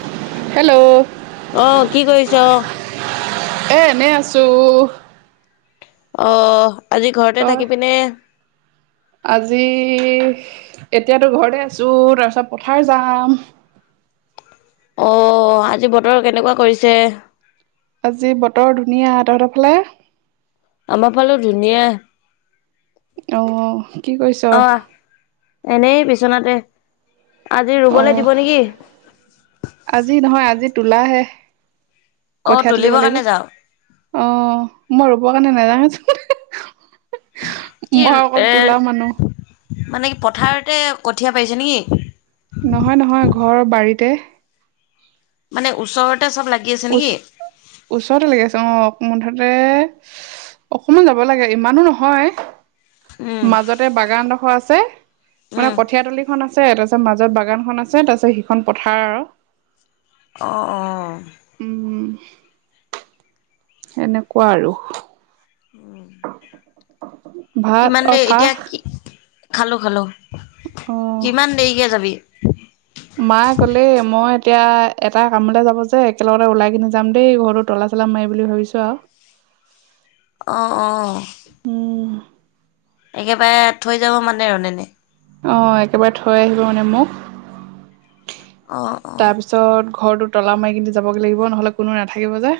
[inaudible] Hello, অ কি কৰিছ [inaudible] এ এনেই আছো। অ, আজি ঘৰতে তই থাকিবি নে? আজি এতিয়াতো ঘৰতে আছো তাৰছত পথাৰ যাম। অ, আজি বতৰ কেনেকুৱা কৰিছে? আজ্জিৰ বতৰ ধুনীয়া তহঁতৰ ফালে? আমাৰ ফালো ধুনীয়া। [unintelligible] কি কৈছ? অ এনেই বিচনাতে আজি অ ৰুবলে দিব নেকি? আজি নহয় আজি তোলাহে অ কঠিয়া তুলিব তুলিবৰ লাগিব। কাৰণে যাওঁ অ, মই ৰুৱ কাৰণে নেজাইনচ [unintelligible] কি এ মানুহ মানে কি পথাৰতে কঠীয়া পাৰিছে নেকি? নহয় -নহয় ঘৰ বাৰীতে। মানে ওচৰতে চব লাগি আছে ওচ নেকি? ওচৰতে লাগি আছে অ, মুঠতে অকমান যাব লাগে ইমানো নহয়। উম মাজতে বাগানডোখৰ আছে মানে উম কঠিয়া তলিখনত আছে তাৰছত মাজত বাগানখন আছে তাৰপিছত সিখন পথাৰ আৰু। অ', অ', উম, সেনেকুৱা আৰু। উম, ভাত কিমান অ দেৰি চাহ এতিয়া কি খালো -খালো অ কিমান দেৰিকে যাবি? মায়ে ক'লে মই এতিয়া এটা কামলে যাব যে একেলগতে ওলাই কিনি যাম দেই ঘ [unintelligible] তলা চলা মাৰিবলে ভাবিছোঁ আও। অ', অ', একেবাৰে থৈ যাব মানে ৰনেনে। অ, একেবাৰে থৈ আহিব মানে মোক। অ। অ তাৰপিছত ঘৰটো তলা মাৰি কিন্তু যাবগৈ লাগিব নহ'লে কোনো নাথাকিব যে।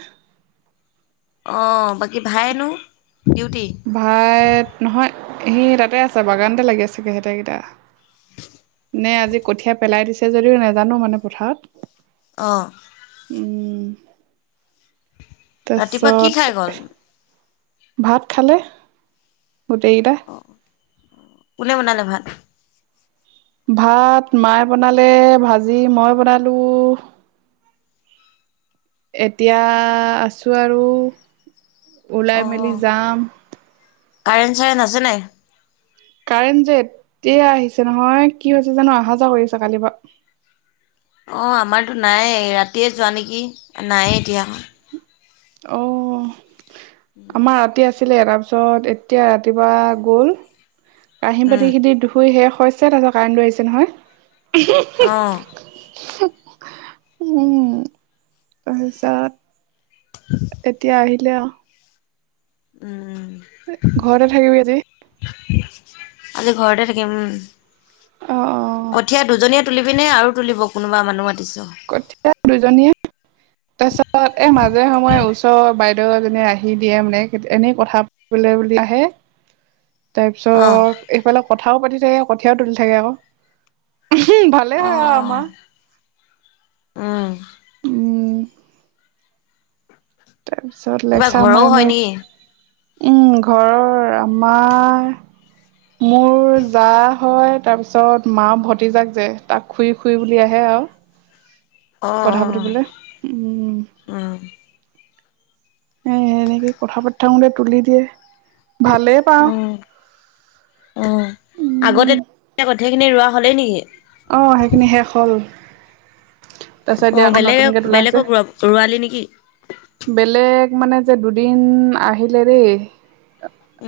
অঁ বাকী ভাইেনো ডিউটি। ভাইট নহয় সি তাতে আছে বাগানতে লাগি আছেগে সেতেকেইটা। নে আজি কঠিয়া পেলাই দিছে যদিও নেজানো মানে পথাৰত। অহ', ৰাতিপুৱা কি তাছত খাই গ'ল? এ ভাত খালে গোটেইকেইটা? অ কোনে বনালে ভাত? ভাত মায়ে বনালে ভাজি মই বনালোঁ। এতিয়া আছোঁ আৰু। ওলাই অঁ মেলি যাম কাৰেণ্ট চাৰেণ্ট আছে নাই? কাৰেণ্ট যে এতিয়া আহিছে নহয় কি হৈছে জানো অহা যোৱা কৰি আছে কালিৰ পৰা। অঁ আমাৰতো নাই ৰাতিয়ে যোৱা নেকি নায়েই এতিয়া। অ আমাৰ ৰাতি আছে। আহিলে তাৰপিছত এতিয়া ৰাতিপুৱা গ'ল কাহি উম, বালিখিনি ধুই শুই শেষ হৈছে তাৰপিছত কাৰেণ্টো আহিছে নহয় উম হি অ' হি। উম তাৰপিছত [unintelligible] এতিয়া আহিলে আও। উম উম। ঘৰতে থাকিবি আজি? আজি ঘৰতে থাকিম উম। অ - অ। কঠীয়া দুজনীয়ে তুলিবি নে আৰু তুলিব কোনোবা মানুহ মাতিছ? কঠীয়া দুজনীয়ে তাৰপিছত এ মাজে সময়ে ওচ বাইদেউ এজনীয়ে আহি দিয়ে মানে এনেই কথা বোলে বোলি আহে। তাৰপিছ অ। এইফালে কথাও পাতি থাকে কঠীয়াও তুলি থাকে আক ভালে হয় আৰু অ', আমা৷ উম। উম তাৰপিছত কিবা লেকচা ঘৰও মায়ি হয় মায়ি নেকি? উম ঘৰৰ আমাৰ। মোৰ জা হয় তাৰপিছত মা ভতিজাক যে তাক খুই খুই বুলি আহে আও। অ', কথা অ', পাতিবলে উম। উম, এ এনেকে কথা পাতি থাকোঙতে তুলি দিয়ে। ভালেই পাওঁ অ। অঁ উম আগতে কঠিয়াখিনি ৰোৱা হ'লেই নেকি? অ সেইখিনি শেষ হ'ল। তাৰিছত অ এতিয়া আকৌ বেলেগ নতুনকে তোলা হৈছে। বেলেগক ৰোৱালি নেকি? বেলেগ মানে যে দুদিন আহিলে দেই।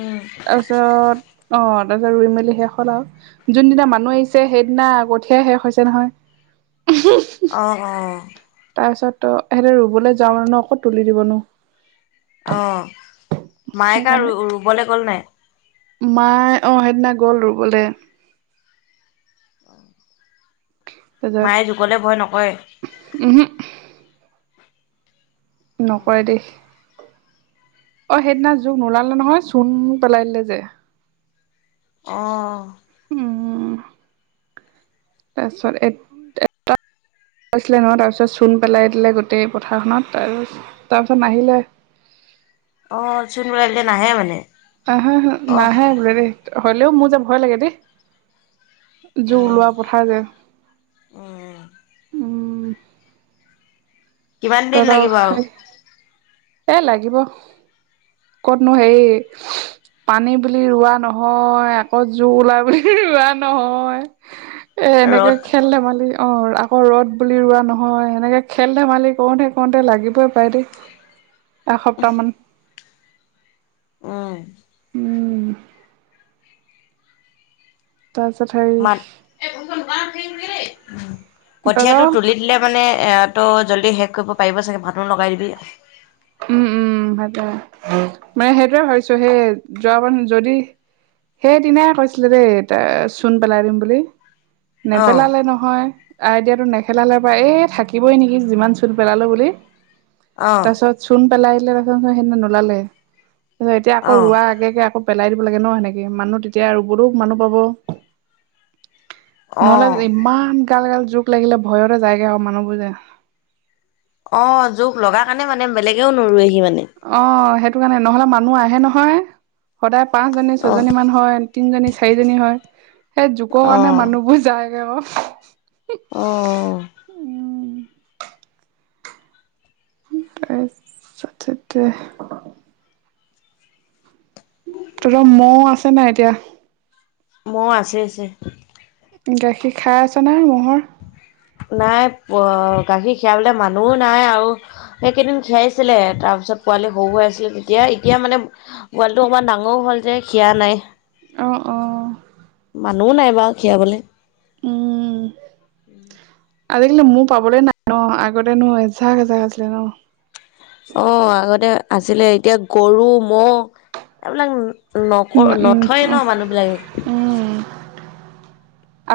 উম অ৷ তাপিছত ৰুই মেলি শেষ হ'ল আৰু যোনদিনা মানুহ আহিছে সেইদিনা কঠিয়াই শেষ হৈছে নহয়। অ-অ। তাৰপিছত ত হেতে ৰুবলৈ যাওঁ মানুহ ন কত তুলি দিব নো। অ মায়ে কা সেইকাৰণে ৰু ৰুবলে গ'ল নাই? মায়ে অ সেইদিনা গ'ল ৰুবলে। মায়ে জোকলে ভয় নকৰে? উহো। নকৰে দেই। অ সেইদিনা জোক নোলালে নহয় চোন পেলাই দিলে যে। অ। উম তাৰপিছত এত এটাত হৈছিলে নহ তাৰপিছত চূণ পেলাই দিলে গোটেই পথাৰখনত তাৰপিছত তাৰপিছত নাহিলে। অ চোন পেলাই দিলে নাহে মানে। অ হ হ অ নাহে বোলে দেই হলেও মোৰ যে ভয় লাগে দেই। জোক ওলোৱা পথাৰ যে। অ উম কিমান দিন তহত লাগিব সেই আৰু এ লাগিব। কতনো হেই পানী বুলি ৰোৱা নহয় আকৌ জোক ওলাই বুলি ৰোৱা নহয়। এ এনেকে ৰ'দ খেল ধেমালি অ আকৌ ৰ'দ বুলি ৰোৱা নহয় সেনেকে খেল ধেমালি। কৰোতে কৰোতে লাগিবই পাই দেই এসপ্তাহ মান। উম। উম। তাৰপিছত হেৰি এ বহীখন দোকানত থৈ আহিবিগে দেই, উম কঠীয়াটো তহঁতৰ তুলি লে মানে এ ত জল্দি শেষ কৰিব পাৰিব চাগে মানুহ লগাই দিবি। উম উম ভাতে মানে সেইটোয়ে ভাবিছো সেই যোৱাবাৰ যদি সেইদিনাই কৈছিলে দেই এ চূণ পেলাই দিম বুলি অ নেপেলালে ন হয় আইডিয়াটো নেখেলালে হপাই এই থাকিবই নেকি যিমান চূণ পেলালেও বুলি অ তাৰপিছত চূণ পেলাই আহিলে তাৰপিছত সেইদিনা নোলালে তাৰছত এতিয়া অ আকৌ ৰোৱা আগে আগে আকৌ পেলাই দিব লাগে ন সেনেকে মানুহ তেতিয়া ৰুবলো মানুহ পাব। অ নহ'লে ইমান গাল গাল জোক লাগিলে ভয়তে জায়গে ক মানুহবোৰ যে। অ জোক লগা কাৰণে মানে বেলেগেও নোৰোৱেহি মানে। অ সেইটো কাৰণে নহলে মানুহ আহে নহয় সদায় পাঁচজনী অ', ছয়জনী মান হয়। তিনজনী চাৰিজনী হয় সেই জোকৰ কাৰণে অ', মানুহবোৰ যায়গে ক। অ। তাৰছত সেইটোৱে তহত মও আছে নাই এতিয়া মহ আছে আছে। গাখীৰ খাই আছ না ম'হৰ। নাই অ গাখীৰ খীৰাবলে মানুহো নাই আৰু সেকেইদিন খীৰাইছিলে তাৰপিছত পোৱালি সৰু হৈ আছিলে তেতিয়া এতিয়া মানে পোৱালিটো অকমান ডাঙও হ'ল যে খিয়া নাই। অ অ মানুহও নাই বাও খীৰাবলে। উম উম আজিকালি মো পাবলৈ নাই ন আগতেনো এজাক এজাক আছিলে ন। অ আগতে আছিলে এতিয়া গৰু ম'হ এইবিলাক নক উম উম নথয়ে ন উম মানুহ বিলাকে। উম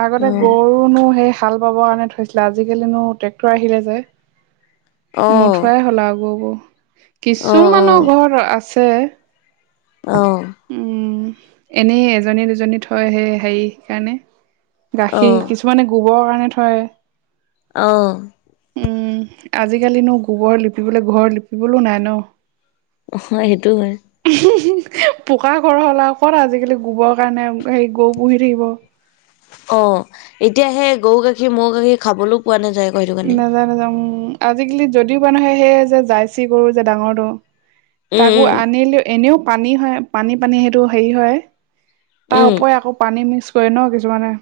আগতে অ', গৰুনো সেই হাল বাবৰ কাৰণে থৈছিলে আজিকালিনো ট্ৰেক্টৰ আহিলে যে। অ', নুথোৱাই হ'ল আও গৰুবো কিছুমানৰ অ', ঘৰত আছে, অ উম এনেই এজনী দুজনী থয় সে হেৰি কাৰণে অ', গাখীৰ অ', কিছুমানে গোবৰ কাৰণে থয় অ উম আজিকালিনো গোবৰ লিপিবলে ঘৰ লিপিবলো নাই ন। হয় সেইটো হয়। পকা ঘৰ হ'ল আও ক'ত আজিকালি গোবৰ কাৰণে সেই গৰু পুহি থাকিব। অ এতিয়া সেই গৰু গাখীৰ, ম'হ গাখীৰ খাবলৈও পোৱা নাযায়। আকৌ সেইটো কাৰণে। নাযায় নাযায় উম আজিকালি যদিও মানুহে সেয়ে যে জাৰ্চী গৰু যে ডাঙৰটো তাকো উম, উম, আনিলেও এনেও পানী হয় পানী পানী সেইটো হেৰি হয়, তাৰ উম, উপৰে আকৌ পানী মিক্স কৰে ন কিছুমানে,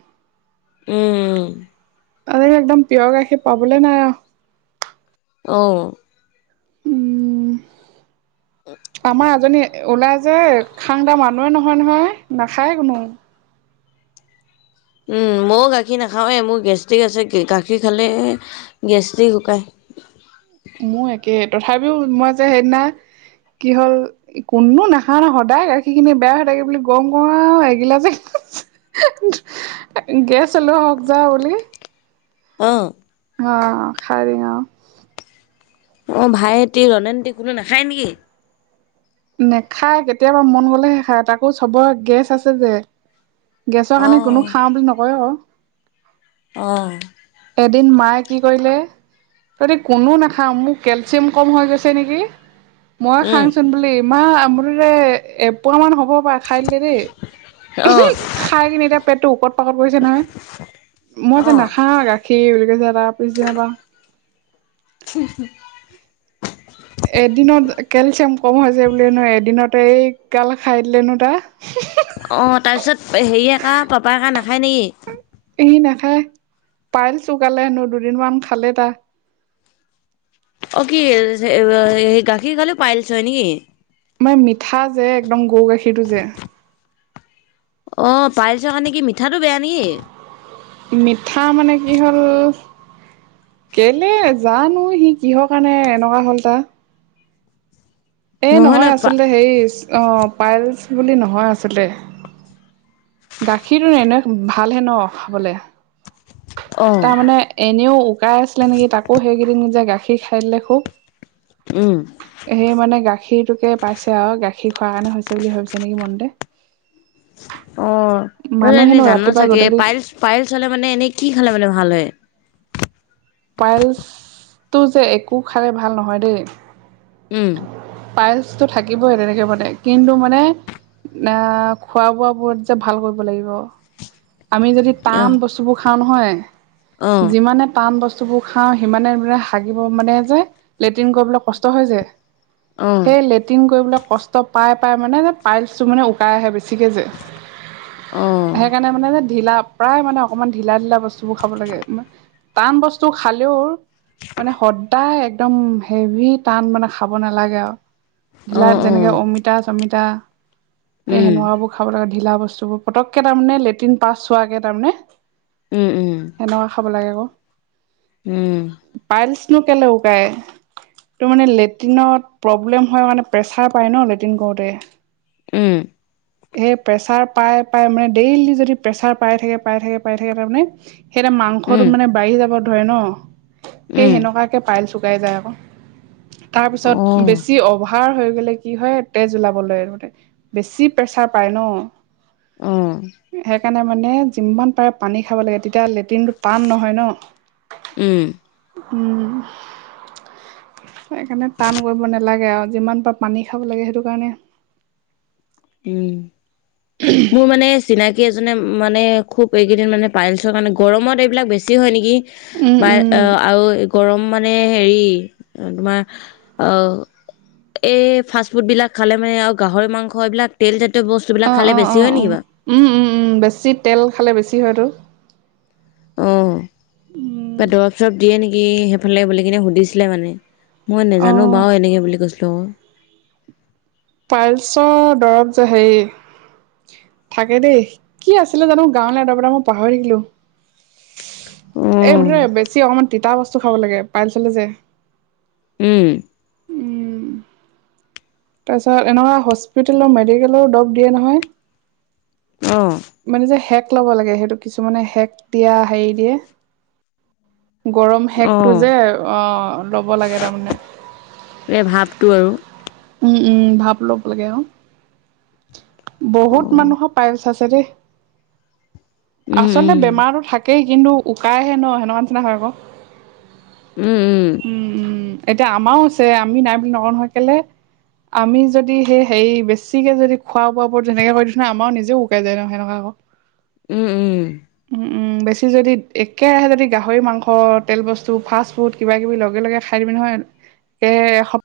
উম উম। আৰে একদম পিয়ৰ গাখীৰ পাবলৈ নাই অ। অ। উম আমাৰ এজনী ওলাই যে খাং তা মানুহৱে নহয় নহয় নাখায় কোনো। উম ময়ো গাখীৰ নাখাওঁৱে মোৰ গেষ্টিক আছে গাখীৰ খালে গেষ্ট্ৰিক শুকাই। মোৰ একেই তথাপিও মই যে সেইদিনা কি হ'ল। কোনো নাখায় না সদায় গাখীৰ খিনি বেয়া হৈ থাকে বুলি গম কও আও এগিলাচ এগিলাচ গেচ হলো হওক যা বুলি অ। হ খালে অ অ ভাইটি ৰণেনটি কোনো নাখায় নেকি? নেখাই কেতিয়াবা মন গ'লেহে খায় তাকো চবৰে গেছ আছে যে। গেছৰ কাৰণে কোনো অ', খাওঁ বুলি নকয় ক। অ। এদিন মায়ে কি কৰিলে। যদি কোনো নাখাওঁ মোক কেলচিয়াম কম হৈ গৈছে নেকি। মই উম, খাংচোন বুলি ইমা আমোততে এপুৱা মান হ'ব হপাই খাই দিলে দেই, অ', খাই কিনে এতিয়া পেটটো ওকত পাকত কৰিছে নহয়। মই যে অ'। নেখাং আ গাখীৰ বুলি কৈছে তাৰ পিছ দিনা পা। [unintelligible] এদিনত কেলচিয়াম কম হৈছে বুলি নো এদিনতে এই গাল খাই দিলেনো তা। অ তাৰ পিছত হেৰিয়েকা পাপাইকা নাখায় নেকি? এ হি নাখায়, পাইলচ উকালে হেনো দুদিনমান খালে তা। অ কি [unintelligible] গাখীৰ খালে পাইলচ হয় নেকি? মাই মিঠা যে একদম গৰু গাখীৰটো যে। অ পাইলচৰ কাৰনে কি মিঠাটো বেয়া নেকি? মিঠা মানে কি হ'ল কেলে জানো সি কিহৰ কাৰণে এনেকুৱা হ'ল তা। এই নহয় আচলতে হেই অ পাইলছ বুলি নহয় আচলতে গাখীৰটো এনে ভালহে ন খাবলে, অ'। তাৰমানে এনেও উকাই আছিলে নেকি তাকো সেইকেইদিন যে গাখীৰ খাই দিলে খুব। ওম। সেই মানে গাখীৰটোকে পাইছে আৰু গাখীৰ খোৱাৰ কাৰণে হৈছে বুলি ভাবিছে নেকি মনতে। অ তই এনে মানুহেনো জান ৰাতিপুৱা চাগে গধূলি পাইলচ পাইলছ হলে মানে এনেই কি খালে মানে ভাল হয়? পাইলছটো যে একো খালে ভাল নহয় দেই। উম। পাইলচটো থাকিবই তেনেকৈ মানে কিন্তু মানে না খোৱা বোৱা বোৰত যে ভাল কৰিব লাগিব। আমি যদি অ টান বস্তুবোৰ খাওঁ অ নহয় যিমানে টান বস্ত- বস্তুবোৰ খাওঁ সিমানে মানে হাগিব মানে যে লেট্ৰিন কৰিবলৈ কষ্ট হয় যে অ সেই লেটিন কৰিবলে কষ্ট ত পাই-পাই মানে পাইলচটো মানে উকাই আহে বেছিকে যে অ সেইকাৰণে মানে যে ঢিলা প্ৰায় মানে অকমান ঢিলা ঢিলা বস্তুবোৰ খাব লাগে টান বস্তু খালেও মানে সদায় একদম হেভি টান মানে খাব নালাগে আও৷ অ ঢিলা অ যেনেকে অমিতা চমিতা সেই উম সেনোৱাবোৰ৷ খাব লাগে ঢিলা বস্তুবোৰ পতকে তাৰমানে লেট্ৰিন পাছ হোৱা কে তাৰমানে। উম উম সেনেকুৱা খাব লাগে আক উম পাইলচ তঝ কেলৌ ওকায়। ত মানে লেট্ৰিনত প্ৰব্লেম হ কাৰণে প্ৰেচাৰ পাই ন লেট্ৰিন কৰোতে। উম। এই প্ৰেছাৰ পাই পাই মানে ডেইলি যদি প্ৰেচাৰ পাই থাকে পাই থাকে পাই থাকে তাৰমানে সেইটা মাংসটো উম মানে বাঢ়ি যাব ধৰে ন৷ সেই উম সেনেকুৱাকে পাইলচ শুকাই যায় আকৌ তাৰপিছত অহ বেছি অভাৰ অভাৰ হৈ গ'লে কি হয় তেজ ওলাবলে বেছি প্ৰেছাৰ পায় ন৷ অ সেইকাৰণে মানে যিমান পাৰে পানী খাব লাগে তেতিয়া লেট্ৰিনটো টান নহয় ন৷ ওম উম সেইকাৰণে টান কৰিব নালাগে আৰু যিমান পাৰে পানী খাব লাগে সেইটো কাৰণে৷ উম মোৰ মানে চিনাকি কেইজনে মানে খুব এইকেইদিন মানে পাইলছৰ কাৰণে গৰমত এইবিলাক বেছি হয় নেকি৷ উম বা উম অ আৰু গৰম মানে হেৰি তোমাৰ আহ এই ফাষ্ট ফুডবিলাক খালে মানে আৰু গাহৰি মাংস এইবিলাক তেলজাতীয় বস্তুবিলাক খালে বেছি হয় নেকি বাৰু? উম-উম-উম বেছি তেল খালে বেছি হয়তো৷ অহ উম কিবা দৰব চৰব দিয়ে নেকি সেইফালে কিনে সুধিছিলে মানে৷ মই অ নেজানো বাউ এনেকে বুলি কৈছিলোঁ অ৷ পাইলছৰ দৰব যে হেৰি থাকে দেই কি আছিলে জানো গাঁৱলিয়া দৰপ এটা মই পাহৰি থাকিলো৷ অ এই মুঠতে বেছি অকণমান তিতা বস্তু খাব লাগে পাইল হলে যে৷ উম তাৰ পিছত এনেকুৱা হস্পিতেলৰ মেডিকেলৰ দব দিয়ে নহয়৷ অ মানে যে সেক লব লাগে সেইটো কিছুমানে সেক দিয়া হেৰি দিয়ে গৰম সেকটো যে অ ল'ব লাগে তাৰমানে৷ এই ভাপটো আৰু৷ উম-উম ভাব ল'ব লাগে অ৷ বহুত অ', মানুহ পাইলচ আছে দেই৷ উম, আচলতে উম, বেমাৰো থাকেই কিন্তু উকাইহে ন সেনেকা নিচিনা হয় আকৌ৷ উম-উম উম-উম এতিয়া আমাও আছে আমি নাই বুলি নকওঁ নহয় কেলে আমি যদি সেই হেৰি বেছিকে যদি খোৱা বোৱাবোৰ তেনেকে কৰি দিচো ন আমাৰো নিজেও শুকাই য ন সেনেকা আকৌ৷ উম-উম উম উম বেছি যদি একেৰাহে যদি গাহৰি মাংস তেল বস্তু ফাষ্টফুড কিবা কিবি লগে লগে খা খাই দিবি নহয় এসপ